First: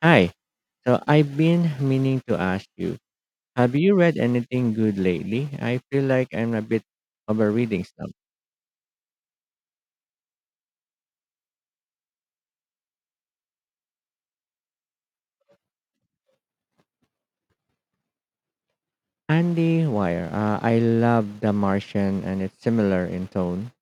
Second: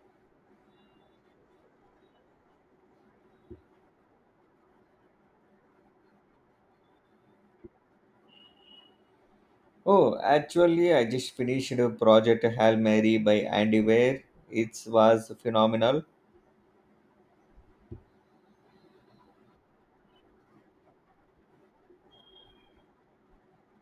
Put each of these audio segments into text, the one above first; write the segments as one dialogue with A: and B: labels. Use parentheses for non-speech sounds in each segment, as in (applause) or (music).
A: Hi. So I've been meaning to ask you, have you read anything good lately? I feel like I'm a bit of a reading slump.
B: Oh, actually, I just finished a project Hail Mary by Andy Weir. It was phenomenal.
A: Andy Wire. I love The Martian and it's similar in tone.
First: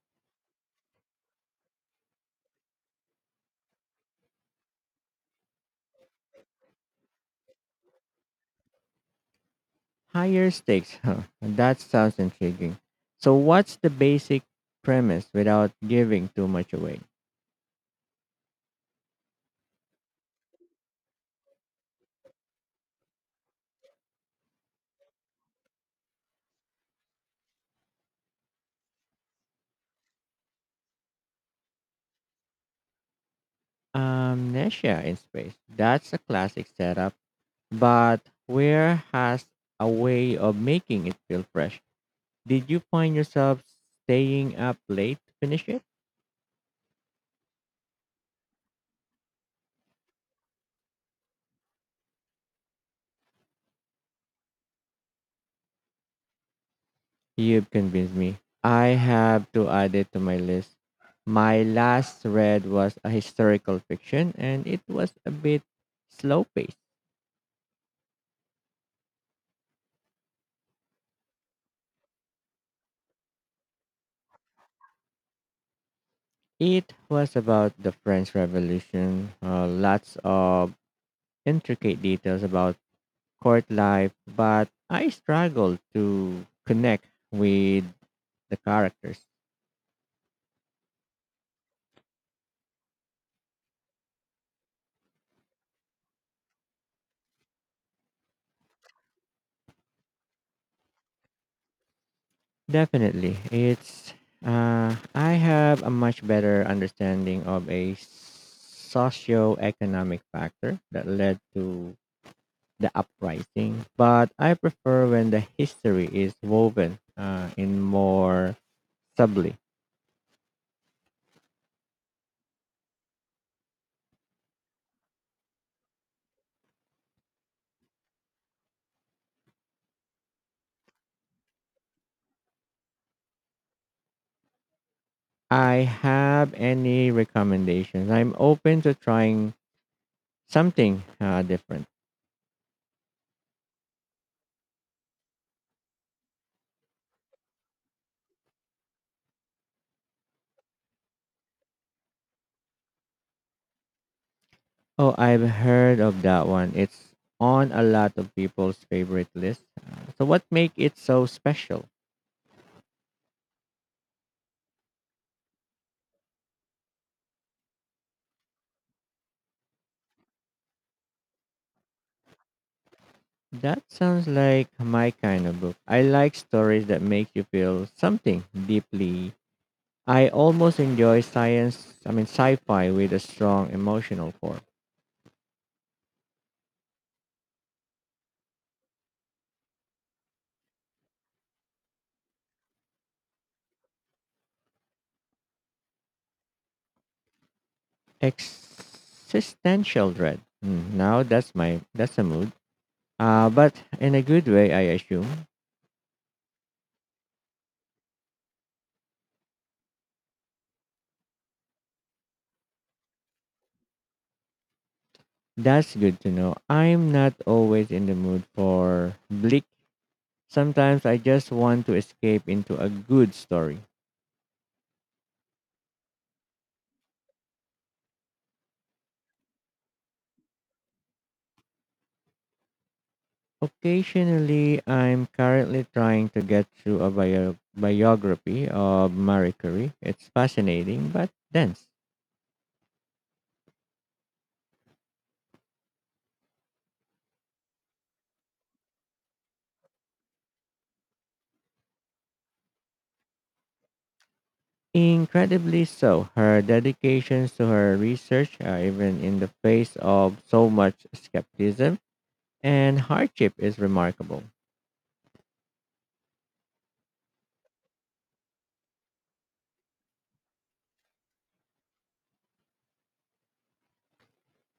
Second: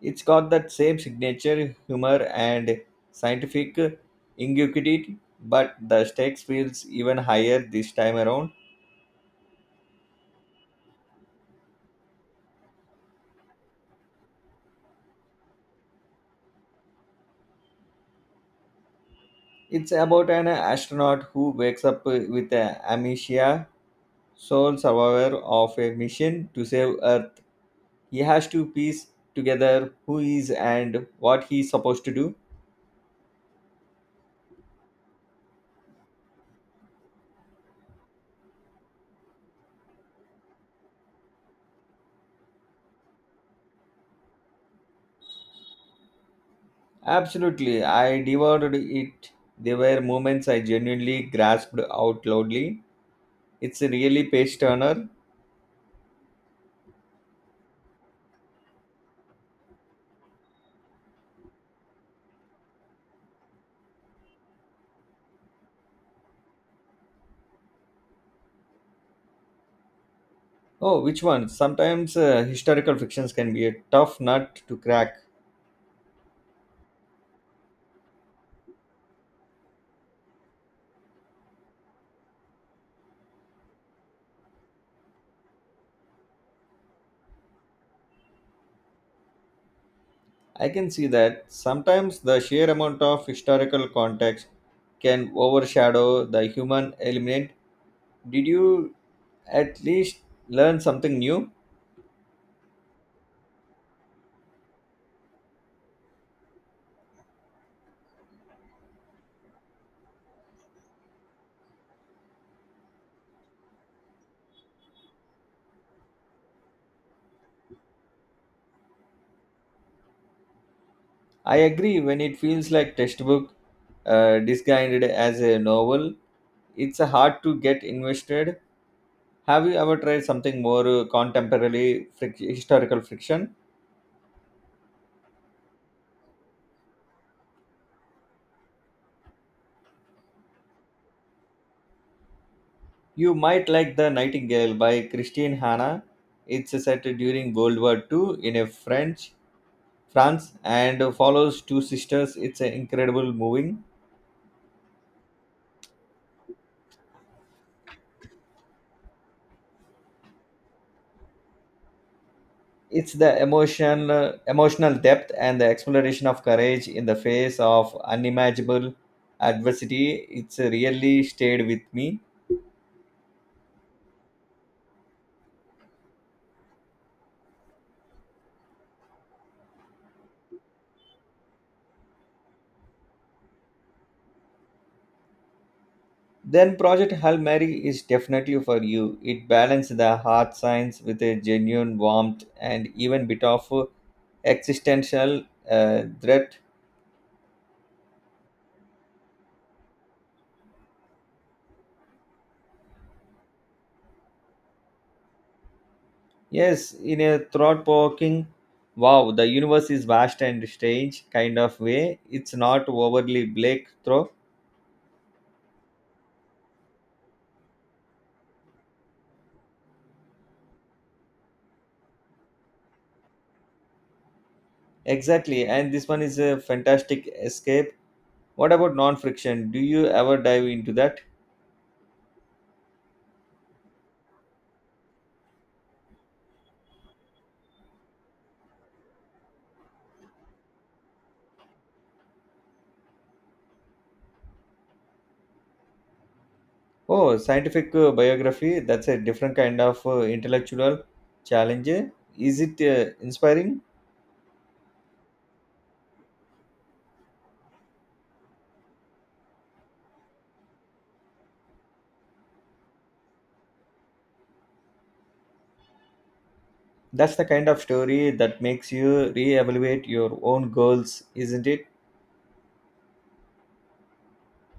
B: It's got that same signature humor and scientific ingenuity, but the stakes feels even higher this time around.
A: Higher stakes. (laughs) Huh. That sounds intriguing. So what's the basic premise without giving too much away?
B: It's about an astronaut who wakes up with a amnesia, sole survivor of a mission to save Earth. He has to piece together who he is and what he's supposed to do.
A: Amnesia in space. That's a classic setup, but where has a way of making it feel fresh. Did you find yourself staying up late to finish it?
B: Absolutely, I devoured it. There were moments I genuinely grasped out loudly. It's a really page turner.
A: You've convinced me. I have to add it to my list. My last read was a historical fiction and it was a bit slow paced.
B: Oh, which one? Sometimes historical fictions can be a tough nut to crack.
A: It was about the French Revolution, lots of intricate details about court life, but I struggled to connect with the characters.
B: I can see that. Sometimes the sheer amount of historical context can overshadow the human element. Did you at least learn something new?
A: Definitely. It's I have a much better understanding of a socio-economic factor that led to the uprising, but I prefer when the history is woven in more subtly.
B: I agree when it feels like textbook disguised as a novel. It's hard to get invested. Have you ever tried something more historical fiction?
A: I have any recommendations. I'm open to trying something different.
B: You might like The Nightingale by Christine Hanna. It's set during World War II in a French France and follows two sisters. It's an incredible moving.
A: Oh, I've heard of that one. It's on a lot of people's favorite list. So what make it so special?
B: It's the emotion, emotional depth and the exploration of courage in the face of unimaginable adversity. It's really stayed with me.
A: That sounds like my kind of book. I like stories that make you feel something deeply. I almost enjoy science, I mean sci-fi with a strong emotional core.
B: Then Project Hail Mary is definitely for you. It balances the hard science with a genuine warmth and even bit of existential threat.
A: Existential dread. Now that's a mood. But in a good way, I assume.
B: Yes, in a thought-provoking, wow, the universe is vast and strange kind of way. It's not overly bleak, though.
A: That's good to know. I'm not always in the mood for bleak. Sometimes I just want to escape into a good story.
B: Exactly, and this one is a fantastic escape. What about non-friction? Do you ever dive into that?
A: Occasionally, I'm currently trying to get through a biography of Marie Curie. It's fascinating, but dense.
B: Oh, scientific biography. That's a different kind of intellectual challenge. Is it inspiring?
A: Incredibly so. Her dedications to her research, even in the face of so much skepticism and hardship, is remarkable.
B: That's the kind of story that makes you reevaluate your own goals, isn't it?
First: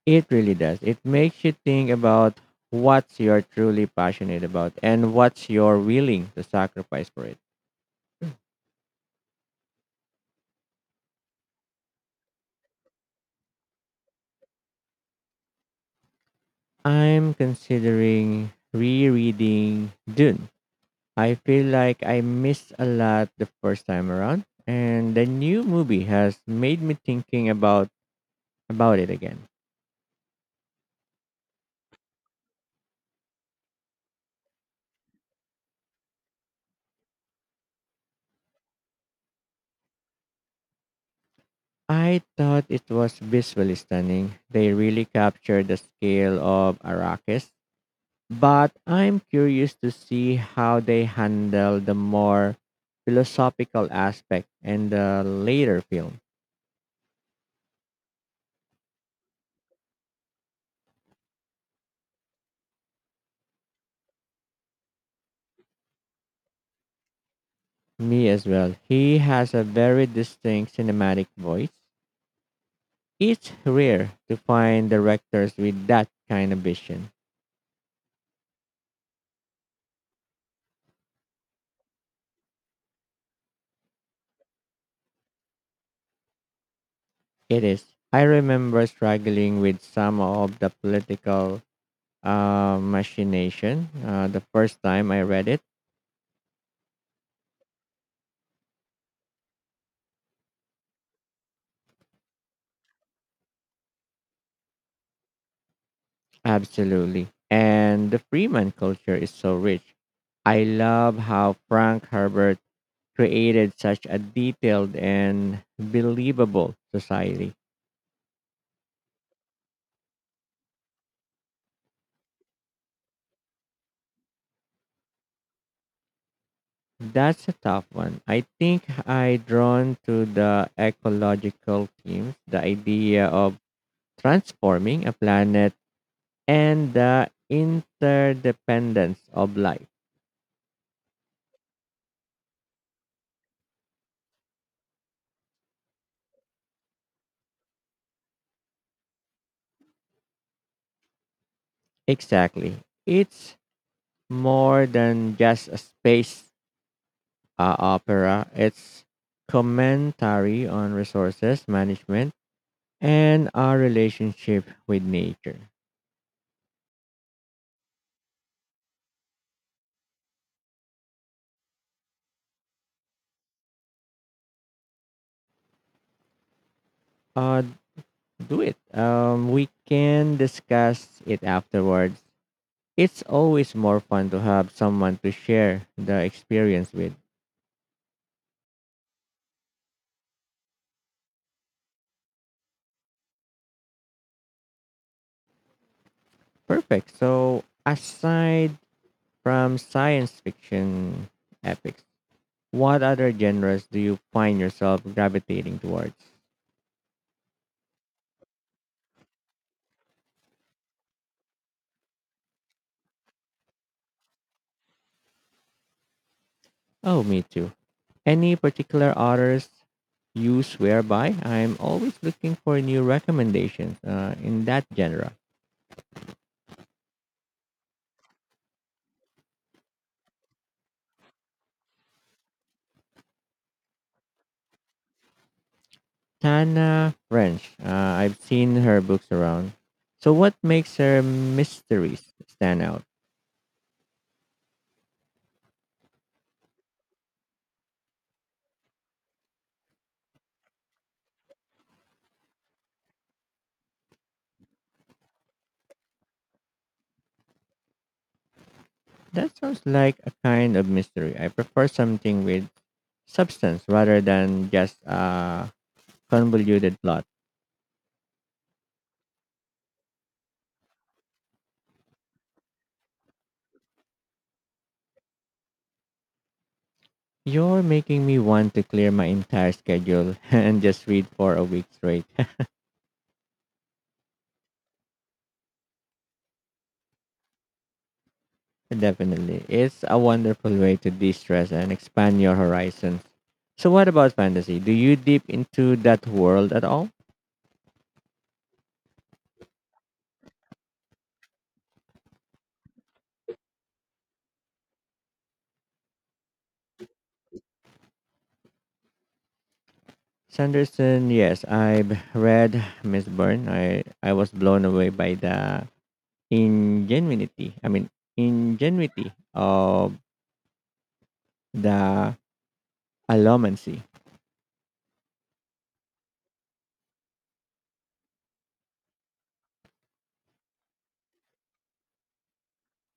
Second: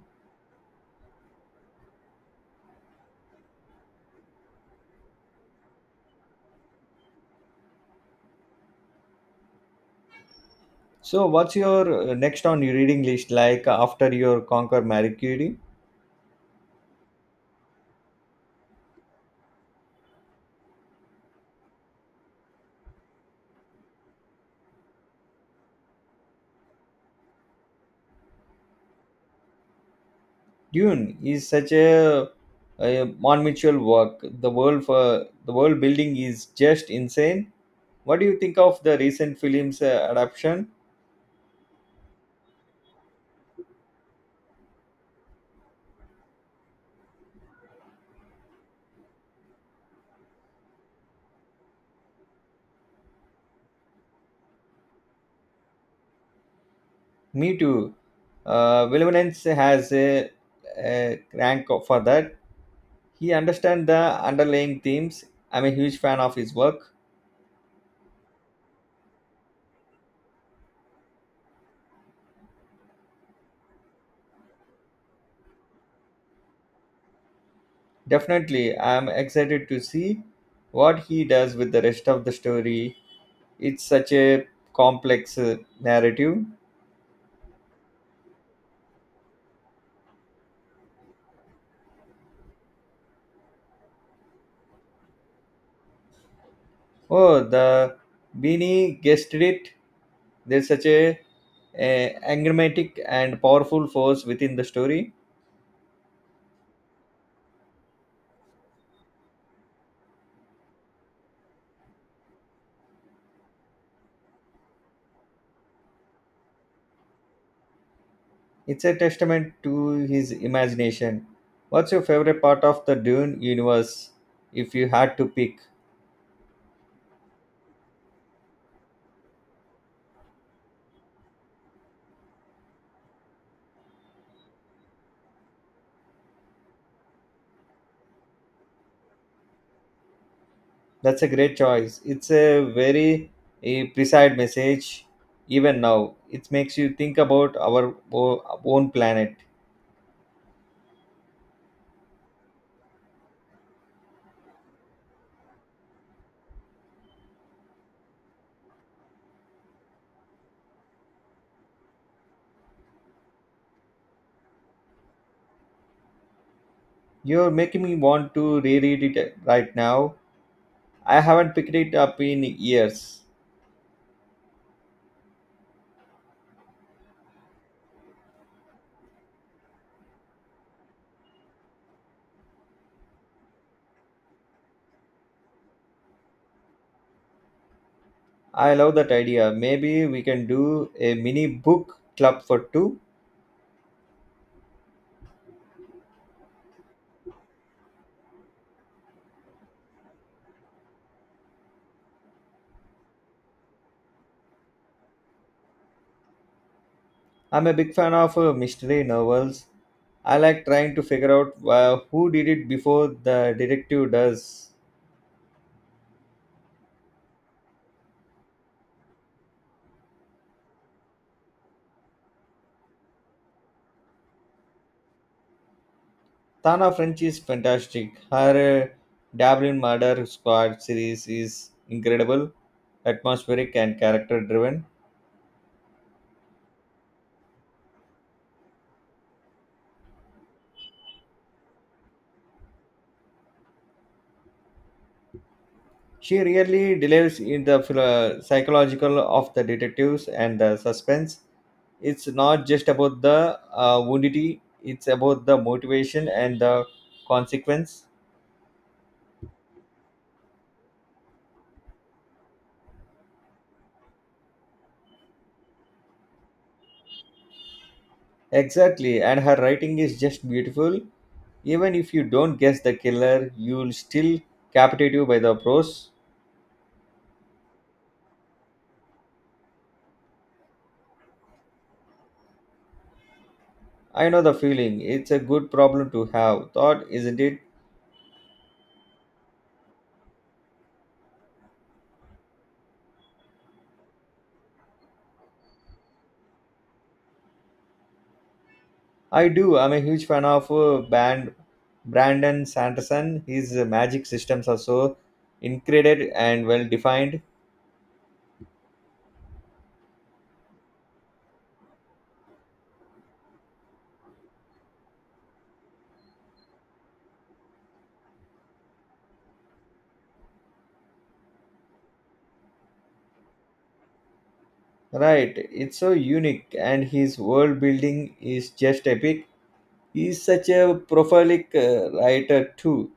A: It really does. It makes you think about what you're truly passionate about and what you're willing to sacrifice for it.
B: So, what's your next on your reading list like after your Conquer Marie Curie?
A: I'm considering rereading Dune. I feel like I missed a lot the first time around, and the new movie has made me thinking about it again.
B: Dune is such a monumental work. The world for the world building is just insane. What do you think of the recent film's adaptation?
A: I thought it was visually stunning. They really captured the scale of Arrakis, but I'm curious to see how they handle the more philosophical aspect in the later film.
B: Me too. Vilvanens has a rank for that. He understands the underlying themes. I'm a huge fan of his work.
A: Me as well. He has a very distinct cinematic voice. It's rare to find directors with that kind of vision.
B: Definitely, I'm excited to see what he does with the rest of the story. It's such a complex narrative.
A: It is. I remember struggling with some of the political machination the first time I read it.
B: Oh, the Beanie guessed it. There's such a enigmatic and powerful force within the story.
A: Absolutely. And the Freeman culture is so rich. I love how Frank Herbert created such a detailed and believable society.
B: It's a testament to his imagination. What's your favorite part of the Dune universe if you had to pick?
A: That's a tough one. I think I drawn to the ecological themes, the idea of transforming a planet and the interdependence of life.
B: That's a great choice. It's a very precise message even now. It makes you think about our own planet.
A: Exactly. It's more than just a space opera, it's commentary on resources management and our relationship with nature.
B: You're making me want to reread it right now. I haven't picked it up in years.
A: Uh, do it. We can discuss it afterwards. It's always more fun to have someone to share the experience with.
B: I love that idea. Maybe we can do a mini book club for two.
A: Perfect. So, aside from science fiction epics, what other genres do you find yourself gravitating towards?
B: I'm a big fan of mystery novels. I like trying to figure out who did it before the detective does.
A: Oh, me too. Any particular authors you swear by? I'm always looking for new recommendations in that genre.
B: Tana French is fantastic. Her Dublin Murder Squad series is incredible, atmospheric, and character driven.
A: Tana French, I've seen her books around. So, what makes her mysteries stand out?
B: She really delves in the psychological of the detectives and the suspense. It's not just about the woundity, it's about the motivation and the consequence.
A: That sounds like a kind of mystery. I prefer something with substance rather than just a convoluted plot.
B: Exactly, and her writing is just beautiful. Even if you don't guess the killer, you'll still captivate you by the prose.
A: You're making me want to clear my entire schedule (laughs) and just read for a week straight. (laughs)
B: I know the feeling. It's a good problem to have. Thought, isn't it?
A: Definitely. It's a wonderful way to de stress and expand your horizons. So, what about fantasy? Do you dip into that world at all?
B: I do. I'm a huge fan of band Brandon Sanderson. His magic systems are so incredible and well defined.
A: Sanderson, yes, I've read Miss Byrne. I was blown away by the ingenuity, I mean, ingenuity of the allomancy.
B: Right, it's so unique, and his world building is just epic. He's such a prolific writer too.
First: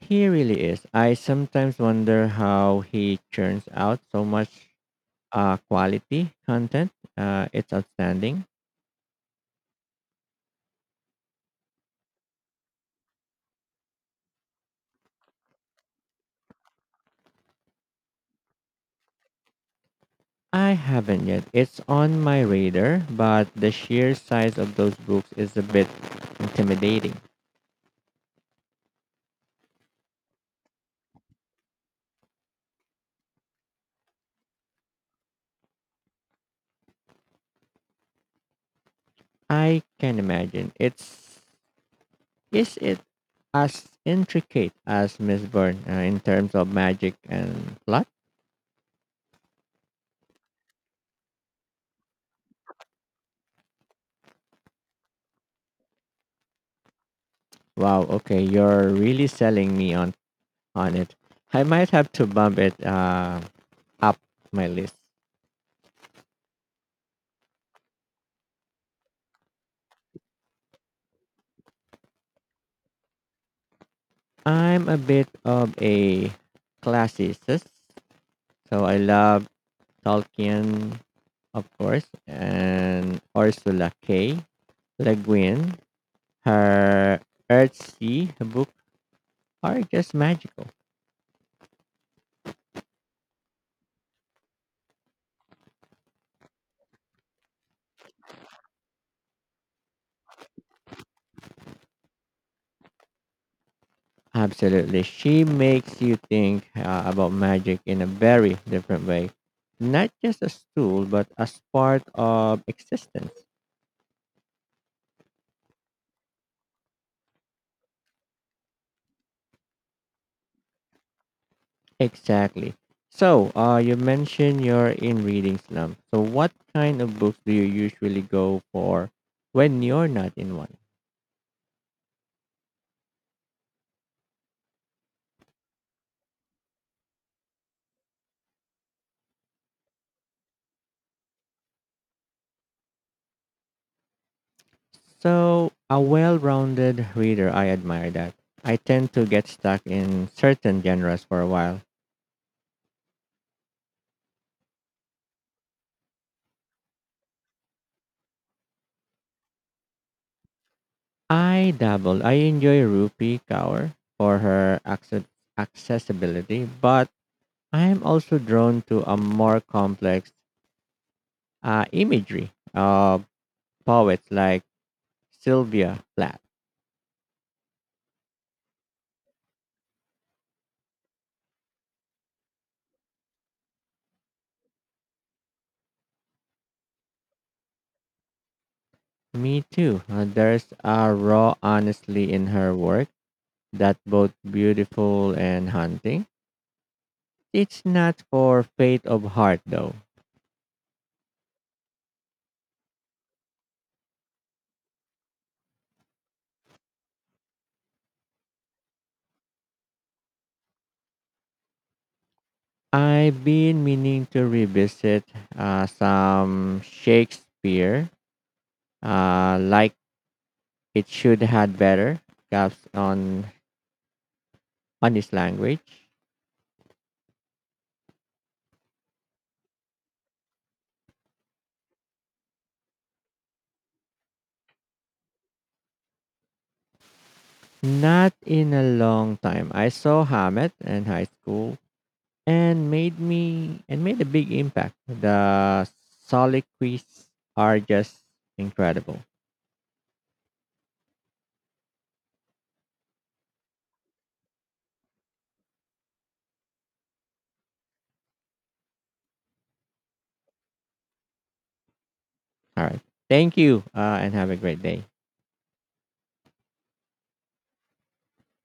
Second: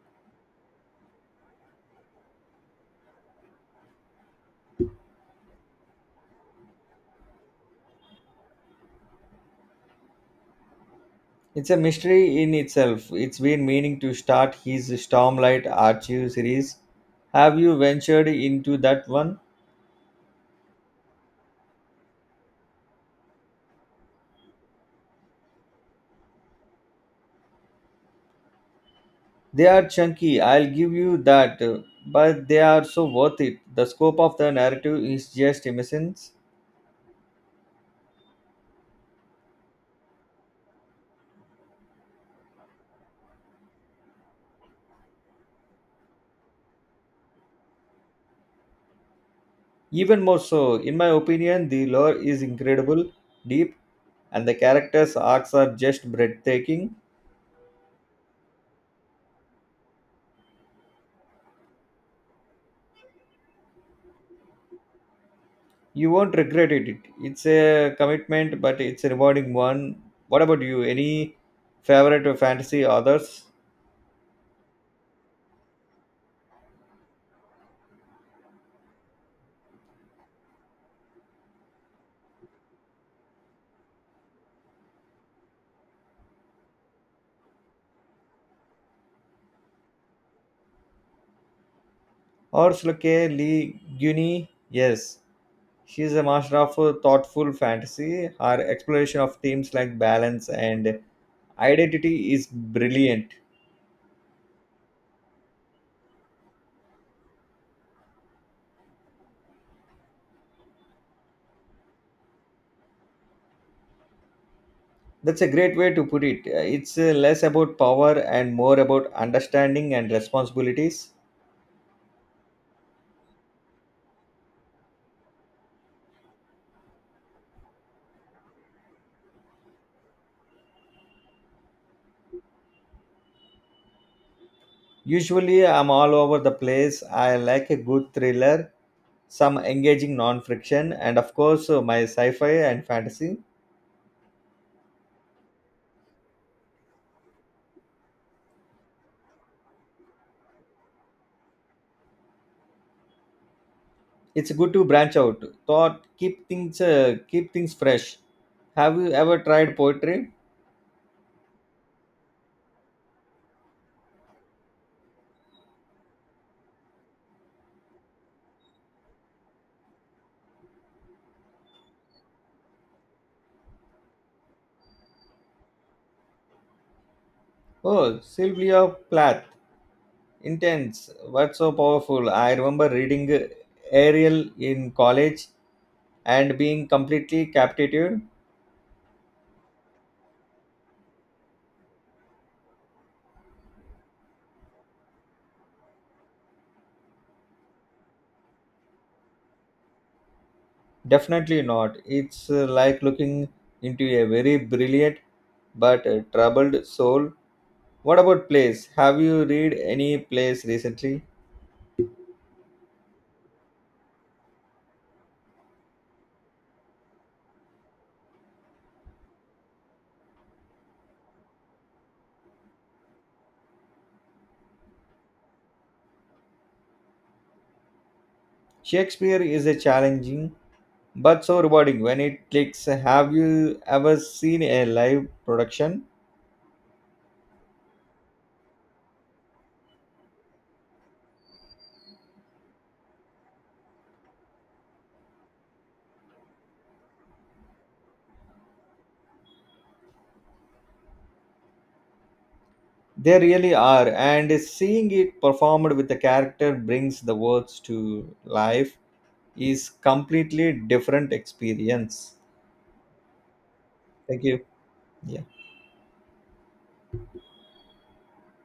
A: He really is. I sometimes wonder how he churns out so much quality content. It's outstanding.
B: It's a mystery in itself. It's been meaning to start his Stormlight Archive series. Have you ventured into that one?
A: I haven't yet. It's on my radar, but the sheer size of those books is a bit intimidating.
B: They are chunky, I'll give you that, but they are so worth it. The scope of the narrative is just immense.
A: I can imagine. It's is it as intricate as Miss Byrne in terms of magic and plot?
B: Even more so, in my opinion, the lore is incredible, deep, and the characters' arcs are just breathtaking.
A: Wow. Okay, you're really selling me on it. I might have to bump it up my list.
B: You won't regret it. It's a commitment, but it's a rewarding one. What about you? Any favorite or fantasy authors?
A: I'm a bit of a classicist, so I love Tolkien, of course, and Ursula K. Le Guin. Her Earthsea book are just magical.
B: Orsloke Lee Guinea, yes. She is a master of thoughtful fantasy. Her exploration of themes like balance and identity is brilliant.
A: Absolutely. She makes you think about magic in a very different way. Not just as tool, but as part of existence.
B: That's a great way to put it. It's less about power and more about understanding and responsibilities.
A: Exactly. So, you mentioned you're in reading slump. So, what kind of books do you usually go for when you're not in one?
B: Usually, I'm all over the place. I like a good thriller, some engaging non-fiction, and of course my sci-fi and fantasy.
A: So, a well rounded reader, I admire that. I tend to get stuck in certain genres for a while.
B: It's good to branch out. Thought keep things fresh. Have you ever tried poetry?
A: I dabble. I enjoy Rupi Kaur for her accessibility, but I am also drawn to a more complex imagery of poets like Sylvia Plath.
B: Oh, Sylvia Plath, intense. What's so powerful? I remember reading Ariel in college and being completely captivated.
A: Me too. There's a raw honesty in her work that's both beautiful and haunting. It's not for faint of heart, though.
B: Definitely not. It's like looking into a very brilliant but troubled soul. What about plays? Have you read any plays recently?
A: I've been meaning to revisit some Shakespeare, like it should had better gaps on his language.
B: Shakespeare is a challenging but so rewarding when it clicks. Have you ever seen a live production?
A: Not in a long time. I saw Hamlet in high school and made me and made a big impact. The soliloquies are just incredible.
B: They really are, and seeing it performed with a character brings the words to life is completely different experience.
A: All right, thank you, and
B: Thank
A: have a
B: you.
A: great day.
B: Yeah.